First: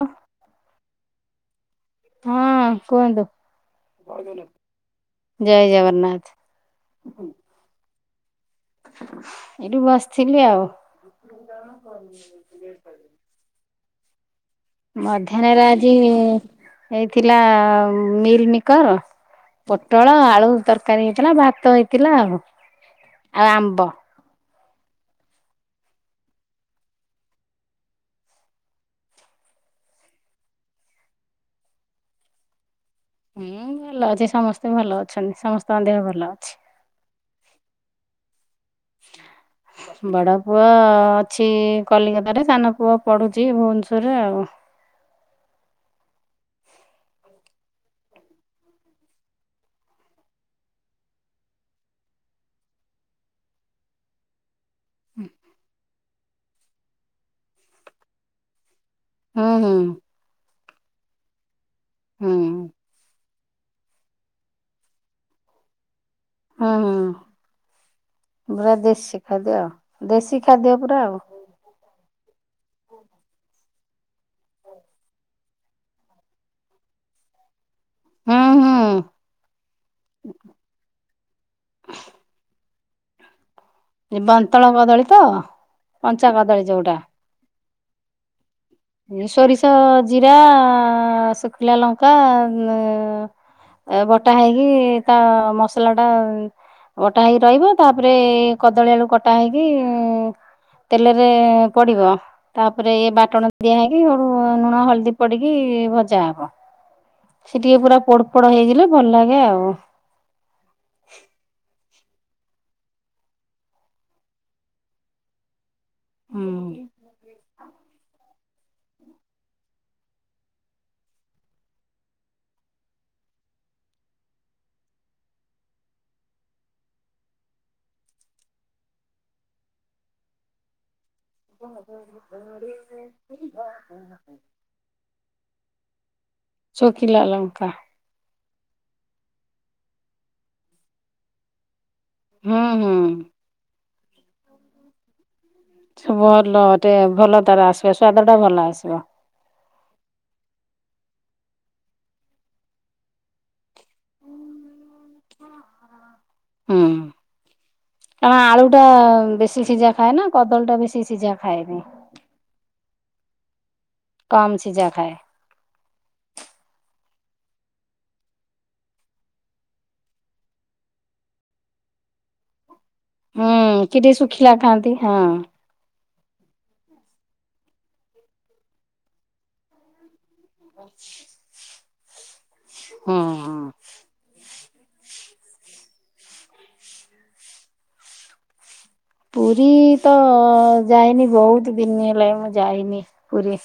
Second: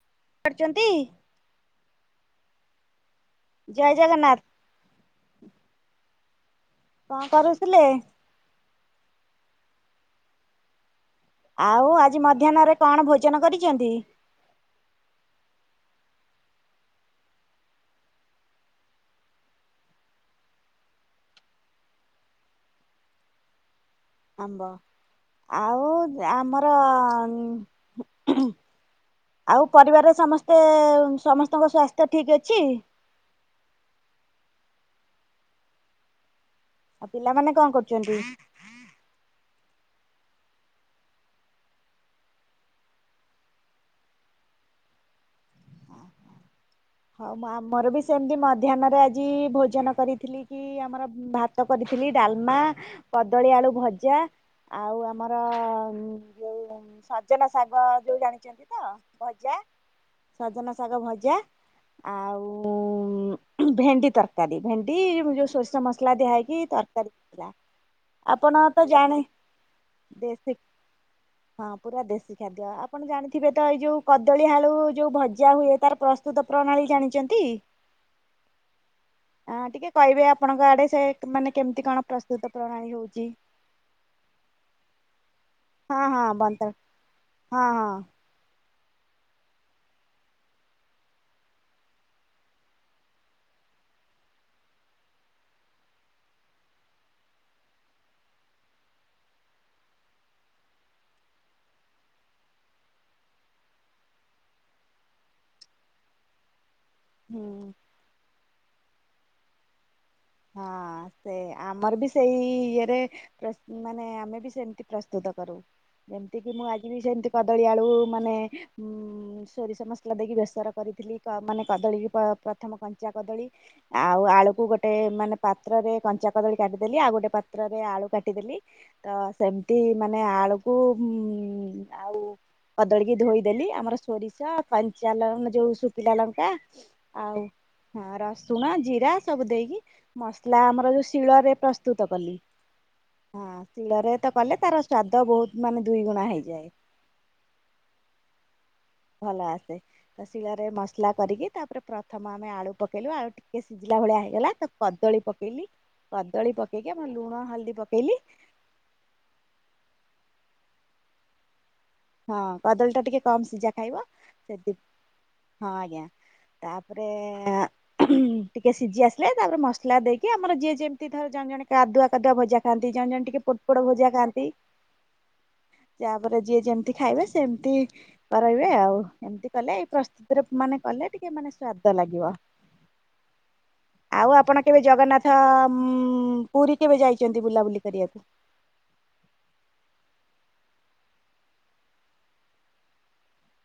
ହ। କରିଛନ୍ତି? ହଁ କୁହନ୍ତୁ। ଜୟ ଜଗନ୍ନାଥ ଜୟ ଜଗନ୍ନାଥ। କଣ କରୁଥିଲେ? ଏଠି ବସିଥିଲି ଆଉ। [inaudible] ଆଉ ଆଜି ମଧ୍ୟାହ୍ନରେ କଣ ଭୋଜନ କରିଚନ୍ତି? ମଧ୍ୟାହ୍ନରେ ଆଜି ଏଇଥିଲା ମିଲ୍ ମିକର୍ ପୋଟଳ ଆଳୁ ତରକାରୀ ହେଇଥିଲା, ଭାତ ହେଇଥିଲା ଆଉ, ଆଉ ଆମ୍ବ। ଆମ୍ବ ଆଉ ଆମର ଆଉ ପରିବାରରେ ସମସ୍ତେ ସମସ୍ତଙ୍କ ସ୍ବାସ୍ଥ୍ୟ ଠିକ୍ ଅଛି? ହୁଁ ଭଲ ଅଛି, ସମସ୍ତେ ଭଲ ଅଛନ୍ତି, ସମସ୍ତଙ୍କ ଦେହ ଭଲ ଅଛି। ପିଲାମାନେ କଣ କରୁଚନ୍ତି? ବଡ଼ ପୁଅ ଅଛି କଲିକତାରେ, ସାନ ପୁଅ ପଢୁଚି ଭୁବନେଶ୍ୱରରେ ଆଉ। ହଉ ଆମର ବି ସେମିତି ମଧ୍ୟାହ୍ନରେ ଆଜି ଭୋଜନ କରିଥିଲି କି କି ଆମର ଭାତ କରିଥିଲି, ଡାଲମା, କଦଳୀ ଆଳୁ ଭଜା ଆଉ ଆମର ଯୋଉ ସଜନା ଶାଗ ଯୋଉ ଜାଣିଚନ୍ତି ତ? ହୁଁ ଭଜା ହୁଁ ସଜନା ଶାଗ ଭଜା। ହୁଁ ଆଉ ଭେଣ୍ଡି ତରକାରୀ, ଭେଣ୍ଡି ଯୋଉ ସୋରିଷ ମସଲା ଦିଆ ହେଇ କି ହୁଁ ହୁଁ ତରକାରି ହେଇଥିଲା। ଆପଣ ପୁରା ତ ଦେଶୀ ଜାଣେ ଖାଦ୍ୟ ଆଉ ଦେଶୀ ଖାଦ୍ୟ ପୁରା ଆଉ ହଁ। ପୁରା ଦେଶୀ ଖାଦ୍ୟ, ଆପଣ ଜାଣିଥିବେ ତ ଏଇ ଯୋଉ କଦଳୀ ଆଳୁ ଯୋଉ ଭଜା ହୁଏ, ତାର ପ୍ରସ୍ତୁତ ପ୍ରଣାଳୀ ଜାଣିଚନ୍ତି? ହୁଁ ହୁଁ ହଁ ଟିକେ କହିବେ ଆପଣଙ୍କ ଆଡେ ସେ ମାନେ କେମିତି କଣ ପ୍ରସ୍ତୁତ ପ୍ରଣାଳୀ ହଉଚି। ଏ ବନ୍ତଳ କଦଳୀ ତ ହଁ ହଁ କଞ୍ଚା କଦଳୀ ବନ୍ତ ଯୋଉଟା। ହଁ ହଁ। ସୋରିଷ, ଜିରା, ଶୁଖିଲା ଲଙ୍କା ଏ ବଟା ହେଇକି ତା ମସଲା ଟା ବଟା ହେଇ ରହିବ, ତାପରେ କଦଳୀ ଆଳୁ କଟା ହେଇକି ତେଲରେ ପଡ଼ିବ। ତାପରେ ଏ ବା ଟଣ ଦିଆ ହେଇକି ଲୁଣ ହଳଦୀ ପଡିକି ଭଜା ହବ, ସେ ହୁଁ। ଟିକେ ପୁରା ପୋଡ ପୋଡ଼ ହେଇଗଲେ ଭଲ ଲାଗେ ଆଉ। ହଁ ସେ ଆମର ବି ସେଇ ଇଏରେ ପ୍ରସ୍ତୁତ, ମାନେ ଆମେ ବି ସେମିତି ପ୍ରସ୍ତୁତ କରୁ। ଏତିକି ହୁଁ ମୁଁ ଆଜି ବି ଯେମିତି କଦଳୀ ଆଳୁ ମାନେ ସୋରିଷ ମସଲା ଦେଇକି ବେସର କରିଥିଲି, ମାନେ କଦଳୀକୁ ପ୍ରଥମ କଞ୍ଚା କଦଳୀ ଆଉ ଆଳୁକୁ ଗୋ ଗୋଟେ ମାନେ ପାତ୍ରରେ କଞ୍ଚା କଦଳୀ କାଟିଦେଲି, ଆଉ ଗୋଟେ ପାତ୍ରରେ ଆଳୁ କାଟିଦେଲି। ତ ସେମିତି ମାନେ ଆଳୁକୁ ଆଉ କଦଳୀ କି ଧୋଇଦେଲି, ଆମର ସୋରିଷ କଞ୍ଚା ଲ ଯୋଉ ଶୁଖିଲା ଲଙ୍କା। ଚୋକିଲା ଆଉ ଲଙ୍କା। ହଁ ରସୁଣ, ଜିରା ସବୁ ଦେଇକି ମସଲା ଆମର ଯୋଉ ଶିଳରେ ପ୍ରସୁ ତୁତ କଲି ହୁଁ ହୁଁ ହଁ ଶିଳରେ ତ କଲେ ତାର ସ୍ଵାଦ ବହୁତ୍ ଭଲ ଟେ ଭଲ ତାର ଆସିବ ସ୍ଵାଦ ଟା ଭଲ ଆସିବ। ଭଲ ଆସେ। ତ ଶିଳରେ ମସଲା କରିକି ତାପରେ ପ୍ରଥମ ଆମେ ଆଳୁ ପକେଇଲୁ ଆଳୁ ଟିକେ ସିଝିଲା ଭଳିଆ ହେଇଗଲା ତାକୁ କଦଳୀ ପକେଇଲି। କଦଳୀ ହୁଁ ପକେଇକି ଆମ ଲୁଣ, ହଳଦୀ ପକେଇଲି। କାରଣ ଆଳୁ ଟା ବେଶୀ ସିଝା ଖାଏନା କଦଳୀ ଟା ବେଶୀ ସିଝା ଖାଏନି। ହଁ କଦଳୀ ଟା ଟିକେ କମ୍ ସିଝା ଖାଇବ। କମ୍ ସେଥି ସିଜା ଖାଏ। ହଁ ଆଜ୍ଞା ତାପରେ ଟିକେ ସିଝି ଆସିଲେ ତାପରେ ମସଲା ଦେଇକି ଆମର ଯିଏ ଯେମିତି ଧର ଜଣେ ଜଣେ କାଦୁଆ କାଦୁଆ ଭଜା ଖାଆନ୍ତି ଜଣେ ଜଣେ ଟିକେ ପୋଡପୋଡ୍ ହୁଁ କି ଭଜା ଟିକେ ଖାଆନ୍ତି। ଶୁଖିଲା ହଁ ତାପରେ ଯିଏ ଯେମ୍ ଖାଇବେ ସେମିତି କରଇବେ ଆଉ। ଏମିତି କଲେ ଏଇ ପ୍ରସ୍ତୁତିରେ ମାନେ କଲେ ଟିକେ ମାନେ ସ୍ଵାଦି ତ ଲାଗିବ। ହଁ ହଁ। ଆଉ ଆପଣ କେବେ ଜଗନ୍ନାଥ ଉଁ ପୁରୀ କେବେ ଯାଇଛନ୍ତି ବୁଲାବୁଲି କରିବାକୁ? ପୁରୀ ତ ଯାଇନି ବହୁତ ଦିନି ହେଲା ମୁଁ ଯାଇନି ପୁରୀ।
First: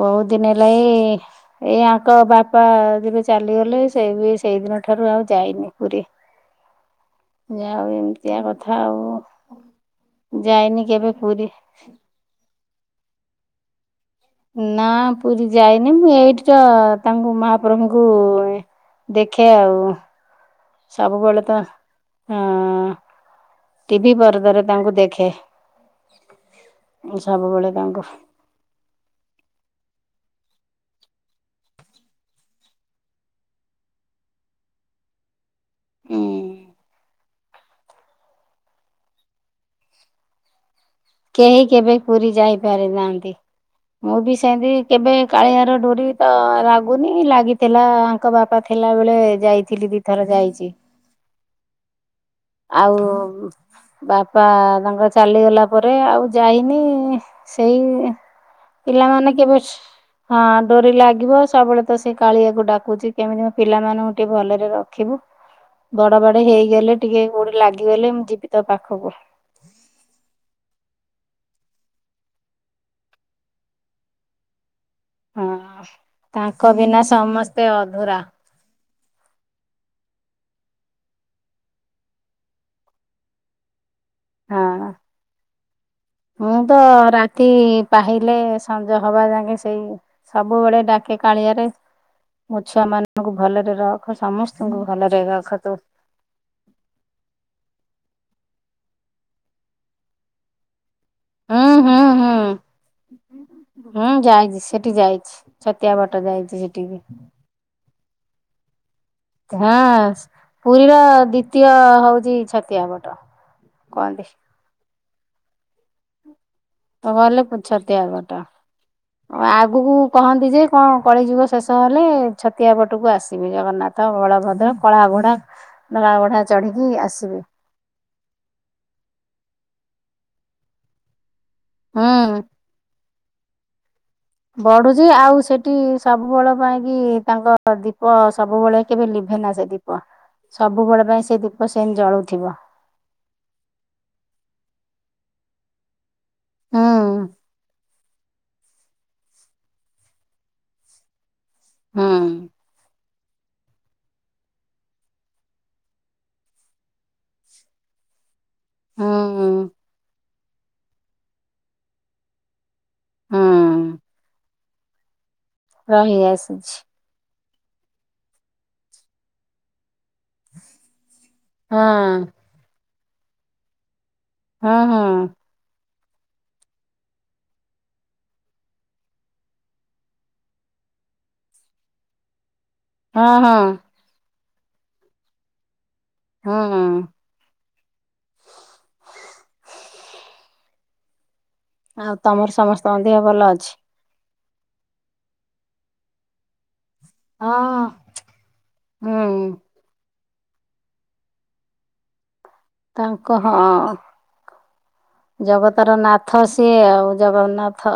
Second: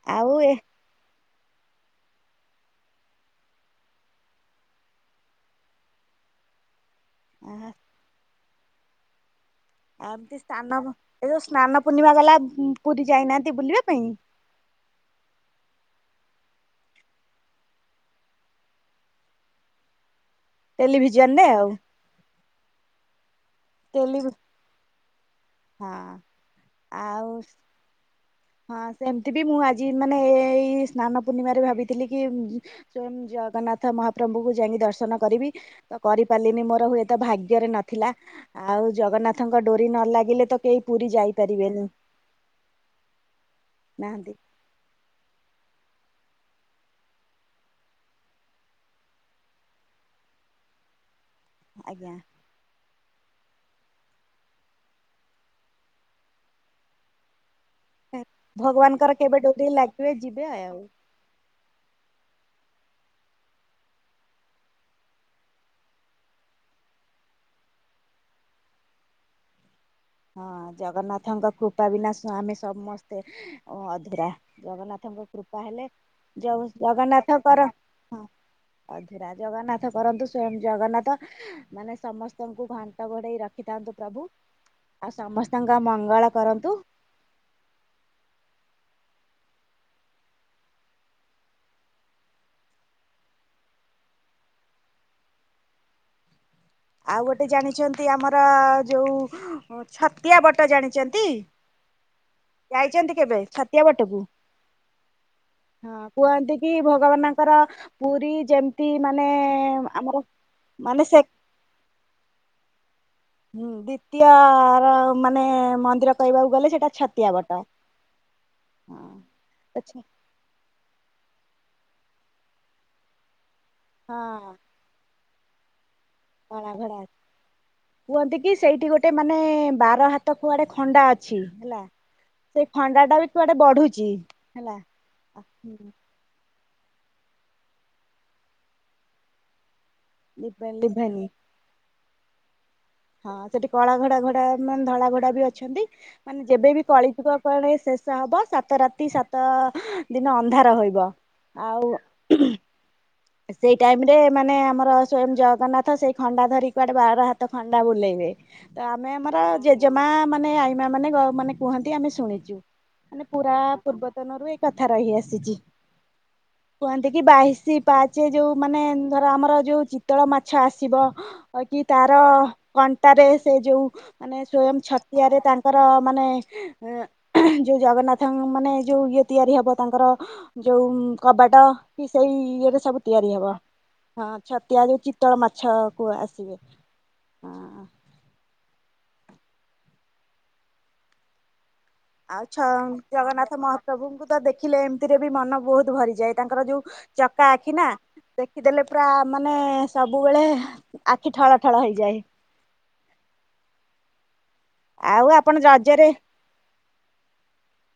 ବହୁତ ଦିନ ହେଲା ଏ ଏଇ ଆଙ୍କ ବାପା ଯେବେ ଚାଲିଗଲେ ସେ ବି ସେଇଦିନ ଠାରୁ ଆଉ ଯାଇନି ପୁରୀ। ଯାଆ ହୋଉ ଏମିତିଆ କଥା ଆଉ। ଆଦି ସ୍ନାନ ଯାଇନି ମ କେବେ ଏ ଯୋଉ ପୁରୀ। ସ୍ନାନ ପୂର୍ଣ୍ଣିମା ଗଲା ପୁରୀ ଯାଇନାହାନ୍ତି ବୁଲିବା ପାଇଁ? ନା ପୁରୀ ଯାଇନି ମୁଁ ଏଇଠି ତ ତାଙ୍କୁ ମହାପ୍ରଭୁଙ୍କୁ ଦେଖେ ଆଉ। ସବୁବେଳେ ଟେଲିଭିଜନରେ ତ ଆଉ ଆଁ ଟିଭି ଟେଲି ପରଦାରେ ତାଙ୍କୁ ଦେଖେ। ହଁ ମୁଁ ଆଉ ସବୁବେଳେ ତାଙ୍କୁ ହଁ ସେମିତି ବି ମୁଁ ଆଜି ମାନେ ଏ ଏଇ ସ୍ନାନ ପୂର୍ଣ୍ଣିମାରେ ଭାବିଥିଲି କି ସ୍ଵୟଂ ଜଗନ୍ନାଥ ମହାପ୍ରଭୁଙ୍କୁ ଯାଇକି ଦର୍ଶନ କରିବି। ତ ଉଁ କରିପାରିଲିନି ମୋର ହୁଏ ତ ଭାଗ୍ୟରେ ନଥିଲା ଆଉ ଜଗନ୍ନାଥଙ୍କ ଡୋରି ନ ଲାଗିଲେ ତ କେହି ପୁରୀ ଯାଇ କେହି କେବେ ପୁରୀ ଯାଇପାରି ନାହାନ୍ତି। ମୁଁ ନାହାନ୍ତି ବି ସେମତି କେବେ କାଳିଆର ଡୋରି ତ ଲାଗୁନି ଲାଗିଥିଲା ଆଙ୍କ ବାପା ଥିଲାବେଳେ ଯାଇଥିଲି ଦି ଥର ଯାଇଚି। ଆଜ୍ଞା। ଆଉ ବାପା ତାଙ୍କର ଚାଲିଗଲା ପରେ ଆଉ ଯାଇନି। ସେଇ ଭଗବାନଙ୍କର ପିଲାମାନେ କେବେ ଡୋରି ଲାଗିବେ ହଁ ଯିବେ ଆଉ। ଡୋରି ଲାଗିବ ସବୁବେଳେ ତ ସେ କାଳିଆକୁ ଡାକୁଚି କେମିତି ମୋ ପିଲାମାନଙ୍କୁ ଟିକେ ଭଲରେ ରଖିବୁ। ବଡ ବାଡେ ହେଇଗଲେ ଟିକେ କୋଉଠି ଲାଗିଗଲେ ମୁଁ ଯିବି ତୋ ପାଖକୁ। ହଁ ଜଗନ୍ନାଥଙ୍କ କୃପା ବିନା ସ ଆମେ ସମସ୍ତେ ଅଧୁରା। ଜଗନ୍ନାଥ ତମ ହଁ। କୃପା ହେଲେ ଯୋଉ ତାଙ୍କ ବିନା ସମସ୍ତେ ଜଗନ୍ନାଥଙ୍କର ଅଧୁରା। ହଁ ଅଧିରା ଜଗନ୍ନାଥ କରନ୍ତୁ ସ୍ଵୟଂ ଜଗନ୍ନାଥ ମାନେ ସମସ୍ତଙ୍କୁ ଘଣ୍ଟ ଘୋଡେଇ ରଖିଥାନ୍ତୁ ପ୍ରଭୁ। ହଁ ଆଉ ସମସ୍ତଙ୍କ ମଙ୍ଗଳ ମୁଁ କରନ୍ତୁ। ତ ରା ତି ପାହିଲେ ସଞ୍ଜ ହବା ଯାକେ ସେଇ ସବୁବେଳେ ଡାକେ କାଳିଆରେ ମୋ ଛୁଆ ମାନଙ୍କୁ ଭଲରେ ରଖ ସମସ୍ତଙ୍କୁ ଭଲରେ ରଖ ତୁ। ଆଉ ଗୋଟେ ଜାଣିଛନ୍ତି ଆମର ଯୋଉ ଛତିଆ ବଟ ଜାଣିଚ ହୁଁ ହୁଁ ହୁଁ। କେବେ ଛତିଆ ହୁଁ ବଟକୁ ଯାଇଛି ସେଠି ଯାଇଛି ଛତିଆ ବଟ ଯାଇଛି ସେଠିକି। କର ପୁରୀ ଯେମିତି ମାନେ ଆମର ମାନେ ସେ ତୀୟ ହଉଛି ଛତିଆବଟ। ହୁଁ ଦ୍ଵିତୀୟ ର ମାନେ ମନ୍ଦିର କହିବାକୁ ଗଲେ ସେଟା। ଛତିଆ ଗଲେ ବଟ। ଛତିଆବଟ ହଁ ଆଗକୁ ଆଛା କହନ୍ତି ଯେ କଣ କଳିଯୁଗ ଶେଷ ହେଲେ ଛତିଆବଟକୁ ଆସିବେ ଜଗନ୍ନାଥ ହଁ ବଳଭଦ୍ର। କଳା ଘୋଡ଼ା [unintelligible] କଳା ଘୋଡ଼ା। କୁହନ୍ତି କି ସେଇଠି ଗୋଟେ ମାନେ ବାର ହାତ କୁଆଡେ ଖଣ୍ଡା ଅଛି ହେଲା। ହୁଁ। ସେଇ ଖଣ୍ଡା ଟା ବି କୁଆଡେ ବଢୁଛି। ହେଲା। ବଢୁଛି ଆଉ ସେଠି ସବୁବେଳ ପାଇଁକି ତାଙ୍କ ଦୀପ ସବୁବେଳେ କେବେ ଲିଭେନା ସେ ଦୀ ପ ସବୁବେଳେ ଲିଭେନି ପାଇଁ ସେ ଦୀପ ସେମିତି ଜଳୁଥିବ। ହଁ ସେଠି କଳା ଘୋଡା ଘୋଡା ମାନେ ଧଳା ଘୋଡା ବି ଅଛନ୍ତି ମାନେ ହୁଁ ଯେବେବି କଳିଯୁଗ କୁଆଡେ ସେ ଶେଷ ହବ, ସାତ ରାତି ସାତ ଦିନ ଅନ୍ଧାର ହୋଇବ। ଆଉ ହୁଁ। ସେଇ ଟାଇମ ରେ ମାନେ ଆମର ସ୍ଵୟଂ ଜଗନ୍ନାଥ ସେଇ ଖଣ୍ଡା ଧରି କୁଆଡେ ବାର ହାତ ଖଣ୍ଡା ବୁଲେଇବେ ତ ଆମେ ଆମର ହୁଁ ଜେଜେମା ମାନେ ଆ ଈମା ମାନେ ମାନେ କୁହନ୍ତି ଆମେ ଶୁଣିଛୁ ମାନେ ପୁରା ହୁଁ ପୂର୍ବତନରୁ ଏ କଥା ରହି ଆସିଛି। ରହି ଆସିଛି। କୁହନ୍ତି କି ବାଇଶି ପାହାଚେ ଯୋଉ ମାନେ ଧର ଆମର ଯୋଉ ଚିତଳ ମାଛ ଆସିବ। କି ହଁ ତାର କଣ୍ଟାରେ ସେ ଯୋଉ ମାନେ ହଁ ସ୍ଵୟଂ ହଁ ଛତିଆରେ ତା ଙ୍କର ମାନେ ଯୋଉ ଜଗନ୍ନାଥ ମାନେ ଯୋଉ ଇଏ ତିଆରି ହବ ତାଙ୍କର ଯୋଉ କବାଟ କି ସେଇ ଇଏରେ ସବୁ ତିଆରି ହଁ ହବ ହଁ ହଁ ଛତୀଆ ଯୋଉ ଚିତଳ ମାଛ କୁ ଆସିବେ। ହୁଁ ହଁ। ଆଉ ତମର ଆଉଛ ସମସ୍ତଙ୍କ ଦେହ ଭଲ ଜଗନ୍ନାଥ ଅଛି ମହାପ୍ରଭୁଙ୍କୁ ତ ଦେଖିଲେ ଏମିତିରେ ବି ମନ ବହୁତ ଭରିଯାଏ ତାଙ୍କର ଯୋଉ ଚକା ହଁ ଆଖି ନା ଦେଖିଦେଲେ ପୁରା ହୁଁ ମାନେ ସବୁବେଳେ ଆଖି ଠଳ ଠଳ ହେଇଯାଏ। ତାଙ୍କ ହଁ ଆଉ ଆପଣ ଜଗତର ରଜରେ ନା ଥ ସେ ଆଉ ଜଗନ୍ନାଥ।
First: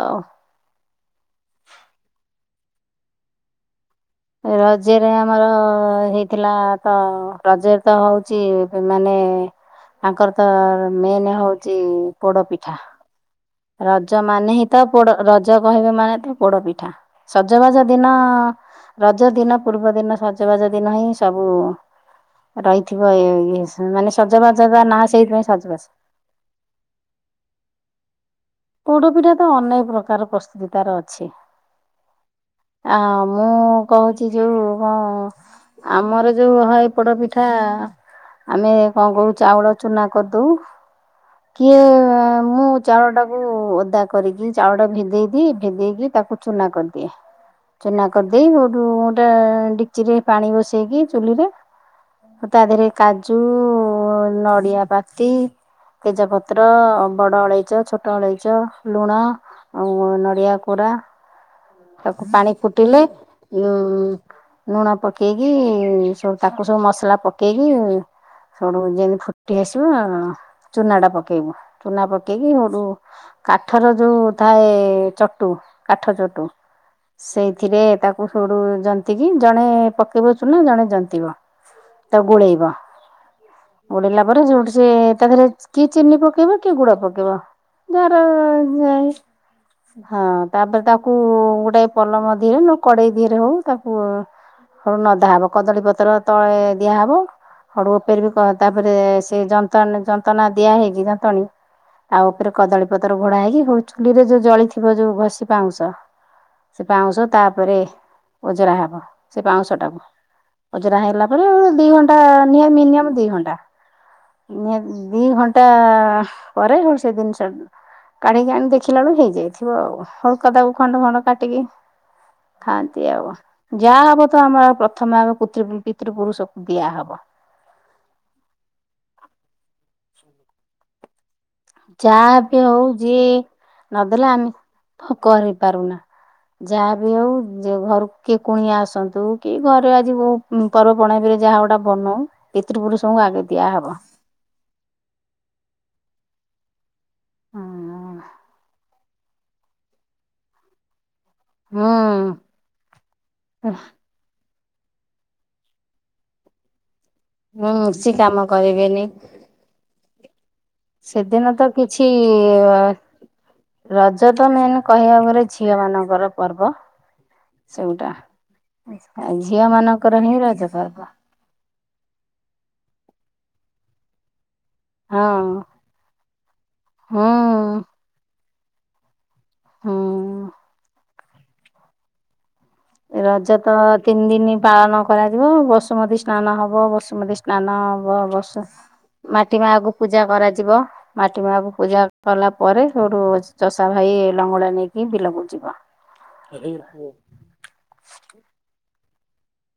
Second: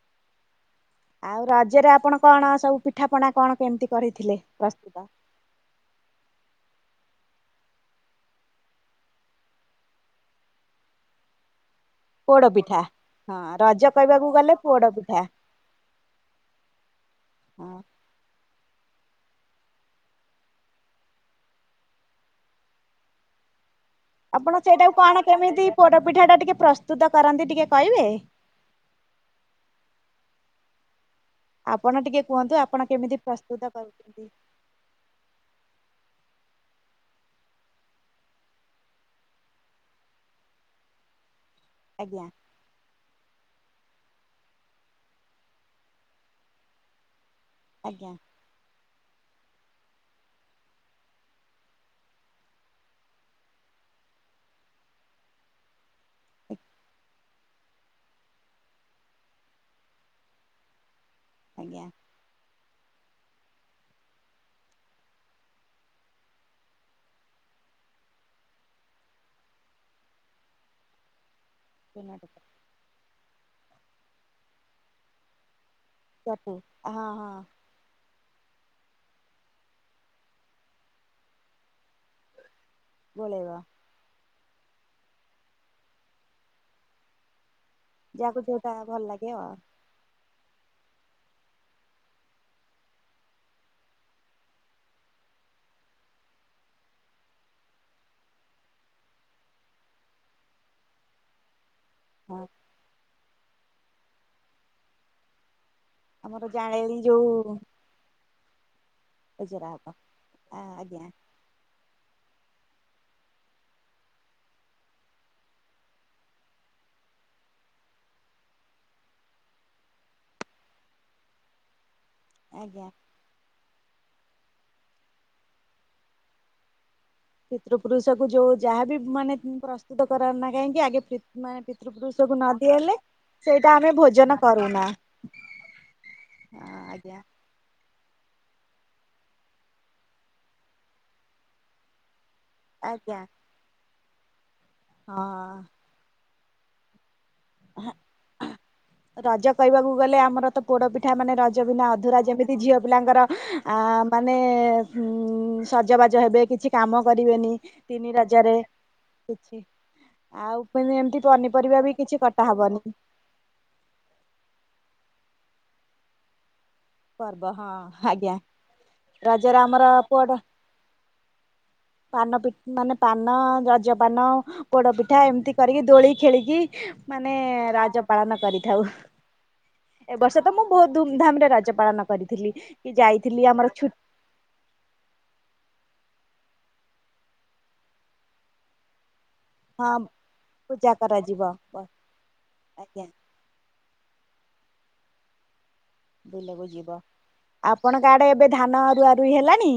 ଆଉ ରଜରେ ଆପଣ କଣ୍ ସବୁ ପିଠାପଣା କଣ୍ କେମିତି? କରିଥିଲେ ପ୍ରସ୍ତୁତ? ରଜରେ ଆ ଆମର ହେଇଥିଲା ତ ରଜ ରେ ତ ହଉଛି ମାନେ ତାଙ୍କର ତ ମେନ୍ ହଉଚି ପୋଡ ପିଠା। ରଜ ମାନେ ହିଁ ତ ପୋଡ ର ଜ କହିବେ ମାନେ ତ ପୋଡ ପିଠା ହଁ। ସଜବାଜ ଦିନ ରଜ ଦିନ ପୂର୍ବ ଦିନ ସଜବାଜ ଦିନ ହିଁ ସବୁ ରହିଥିବ ମାନେ ସଜବାଜ ତା ନା ସେଇଥିପାଇଁ ସଜବାଜ। ପିଠା ଟା ଟିକିଏ ପ୍ରସ୍ତୁତ କରନ୍ତି ଟିକିଏ କହିବେ? ପୋଡ ପିଠା ତ ଅନେକ ପ୍ରକାର ପ୍ରସ୍ତୁତି ତାର ଅଛି। ଆପଣ ଟିକେ କୁହନ୍ତୁ ଆପଣ ଆ କେମିତି ମୁଁ ପ୍ରସ୍ତୁତ କହୁଛି କରୁଛନ୍ତି ଯୋଉ କଣ ଆମର ଯୋଉ ହାଇ ପୋଡ ପିଠା ଆମେ କଣ କହୁ ଚାଉଳ ଚୁନା କରିଦଉ କିଏ ଆଜ୍ଞା। ମୁଁ ଚାଉଳଟା ଓଦା କରିକି ଚାଉଳଟାକୁ ଭେଜେଇଦିଏ, ଭେଜେଇକି ତାକୁ ଚୁନା କରିଦିଏ। ଚୁନା ଆଜ୍ଞା କରିଦେଇ, ହେଉଠୁ ଗୋଟିଏ ଡିକଚିରେ ପାଣି ବସେଇକି ଚୁଲିରେ ତା ଦେହରେ କାଜୁ, ନଡିଆ ପାତି ତେଜପତ୍ର ବଡ ଅଳେଇଚ ଛୋଟ ଅଳେଇଚ, ଲୁଣ ଆ ନଡ଼ିଆ କୋରା ତା ପାଣି ଫୁଟିଲେ ଉ ଲୁଣ ପକେଇକି ସବୁ ତାକୁ ସବୁ ମସଲା ପକେଇକି [unintelligible] ଯେମିତି ଫୁଟି ଆସିବ ଆ ଚୁନାଟା ପକେଇବୁ। ଚୁନା ଆଜ୍ଞା। ପକେଇକି [unintelligible] କାଠର ଯୋଉ ଥାଏ ଚଟୁ। କାଠ ଚଟୁ ହଁ ହଁ ସେଇ ଏଥିରେ ତାକୁ ସୋଡ଼ୁ ଜନ୍ତିକି ଜଣେ ପକେଇବ ଚୁନା ଜଣେ ଜନ୍ତିବ। ତ ଗୋଳେଇବ। ଗୋଳେଇବା। ଗୋଳେଇଲା ପରେ ଯୋଉଠି ସେ ତା ଦେରେ କିଏ ଚିନି ପକେଇବ କିଏ ଗୁଡ ପକେଇବ। ଧର ଯାହାକୁ ଯୋଉଟା ଭଲ ଯାଏ। ଲାଗେ ଆଉ ହଁ ତାପରେ ତାକୁ ଗୋଟିଏ ପଲମ ଧିରେ ନ କଡେଇ ଧିରେ ହଉ ତାକୁ ତାକୁ ନଦା ହେବ କଦଳୀ ପତ୍ର ତଳେ ଦିଆହବ। ହଡୁ ଉପେର ବି କ ତାପରେ ସେ ଯନ୍ତଣା ଯନ୍ତ୍ରଣା ଦିଆ ହେଇକି ଯନ୍ତଣୀ ତା ହଁ ଉପରେ କଦଳୀ ପତର ଘୋଡା ହେଇକି ଚୁଲିରେ ଯୋଉ ଜଳିଥିବ ଯୋଉ ଘଷି ପାଉଁଶ। ଆମର ସେ ଜାଳେଳି ପାଉଁଶ ଯୋଉ ତାପରେ ଓଜରା ହବ ସେ ଅଜରା ପାଉଁଶ ହବ ଟାକୁ ଅଜରା ଆଜ୍ଞା ହେଲା ପରେ ଦି ଘଣ୍ଟା ମିନିମମ୍ ଦି ଘଣ୍ଟା ନିହାତୀ ଦି ଘଣ୍ଟା ପରେ [unintelligible] କାଢିକି ଆଣି ଦେଖିଲା ବଳୁ ହେଇଯାଇଥିବ ଆଉ, ହଳକା ତାକୁ ଖଣ୍ଡ ଖଣ୍ଡ କାଟିକି ଆଜ୍ଞା ଖାଆନ୍ତି ଆଉ। ଯାହା ହବ ତ ଆମର ପ୍ରଥମେ ଆମେ ପୁତୃ ପିତୃ ପୁରୁଷକୁ ଦିଆହବ। ପିତୃ ପୁରୁଷକୁ ଯୋଉ ଯାହାବି ମାନେ ପ୍ରସ୍ତୁତ କର ହେଉନା କାହିଁକି ଆଗେ ମାନେ ପିତୃପୁରୁଷକୁ ଯାହା ନ ବି ହଉ ଦିଆହେଲେ ଯିଏ ସେଇଟା ଆମେ ନଦେଲେ ଭୋଜନ ଆମେ କରୁନା ଭୋକ ହେଇ ପାରୁନା। ଯାହା ବି ଆଜ୍ଞା ହେଉ ଯେ ଘର କିଏ କୁଣିଆ ଆସନ୍ତୁ କି ଘରେ ଆଜି ମୁଁ ପର୍ବପଣାବରେ ଯାହା ଗୋଟା ବନାଏ ଆଜ୍ଞା ପିତୃପୁରୁଷଙ୍କୁ ଆଗେ ଦିଆହବ। ହଁ। ହୁଁ [inaudible] ରଜ କହିବାକୁ ଗଲେ ଆମର ତ ପୋଡ ପିଠା ମାନେ ରଜ ବିନା ଅଧୁରା। ଯେମିତି ଝିଅ ପିଲାଙ୍କର ମାନେ ଉ ସଜବାଜ ହେବେ କିଛି କାମ କରିବେନି ମୁଁ କିଛି ତିନି କାମ ରଜରେ କରିବେନି। କିଛି। ଆଉ କହିଲେ ଏମତି ସେଦିନ ତ ପନିପରିବା ବି କିଛି କଟା ହବନି। ରଜ ତ ମେନ୍ କହିବାକୁ ଗଲେ ଝିଅ ମାନଙ୍କର ପର୍ବ। ପର୍ବ ହଁ ସେଗୁଟା ଆଜ୍ଞା। ଆଉ ରଜରେ ଝିଅ ଆମର ମାନଙ୍କର ପୋଡ ହିଁ ରଜ ପର୍ବ। ପାନ ପି ମାନେ, ପାନ ରଜ ପାନ। ପୋଡ ପିଠା ହଁ। ଏମିତି କରିକି ଦୋଳି ଖେଳିକି ମାନେ ହଁ ରଜ ପାଳନ କରିଥାଉ। ଏବ ବର୍ଷ ତ ହଁ ମୁଁ ବହୁତ ଧୁମ୍ ଧାମ୍ ରେ ରାଜ ପାଳନ କରିଥିଲି। କି ଯାଇଥିଲି ରାଜ ତ ଆମର ଛୁ ତିନି ଦିନି ପାଳନ କରାଯିବ ବସୁମତୀ ସ୍ନାନ ହବ, ବସୁମତୀ ସ୍ନାନ ହବ ବସ ମାଟି ମା ହଁ କୁ ପୂଜା କରାଯିବ, ପୂଜା ମାଟି କରାଯିବ ମା କୁ ପୂଜା କଲା ପରେ ଆଜ୍ଞା ସୋଉଠୁ ଚଷା ଭାଇ ଲଙ୍ଗଳା ନେଇକି ବିଲକୁ ଯିବ। ବିଲକୁ ଯିବ, ଆପଣଙ୍କ ଆଡେ ଏବେ ଧାନ ରୁଆ ରୁଇ ହେଲାଣି?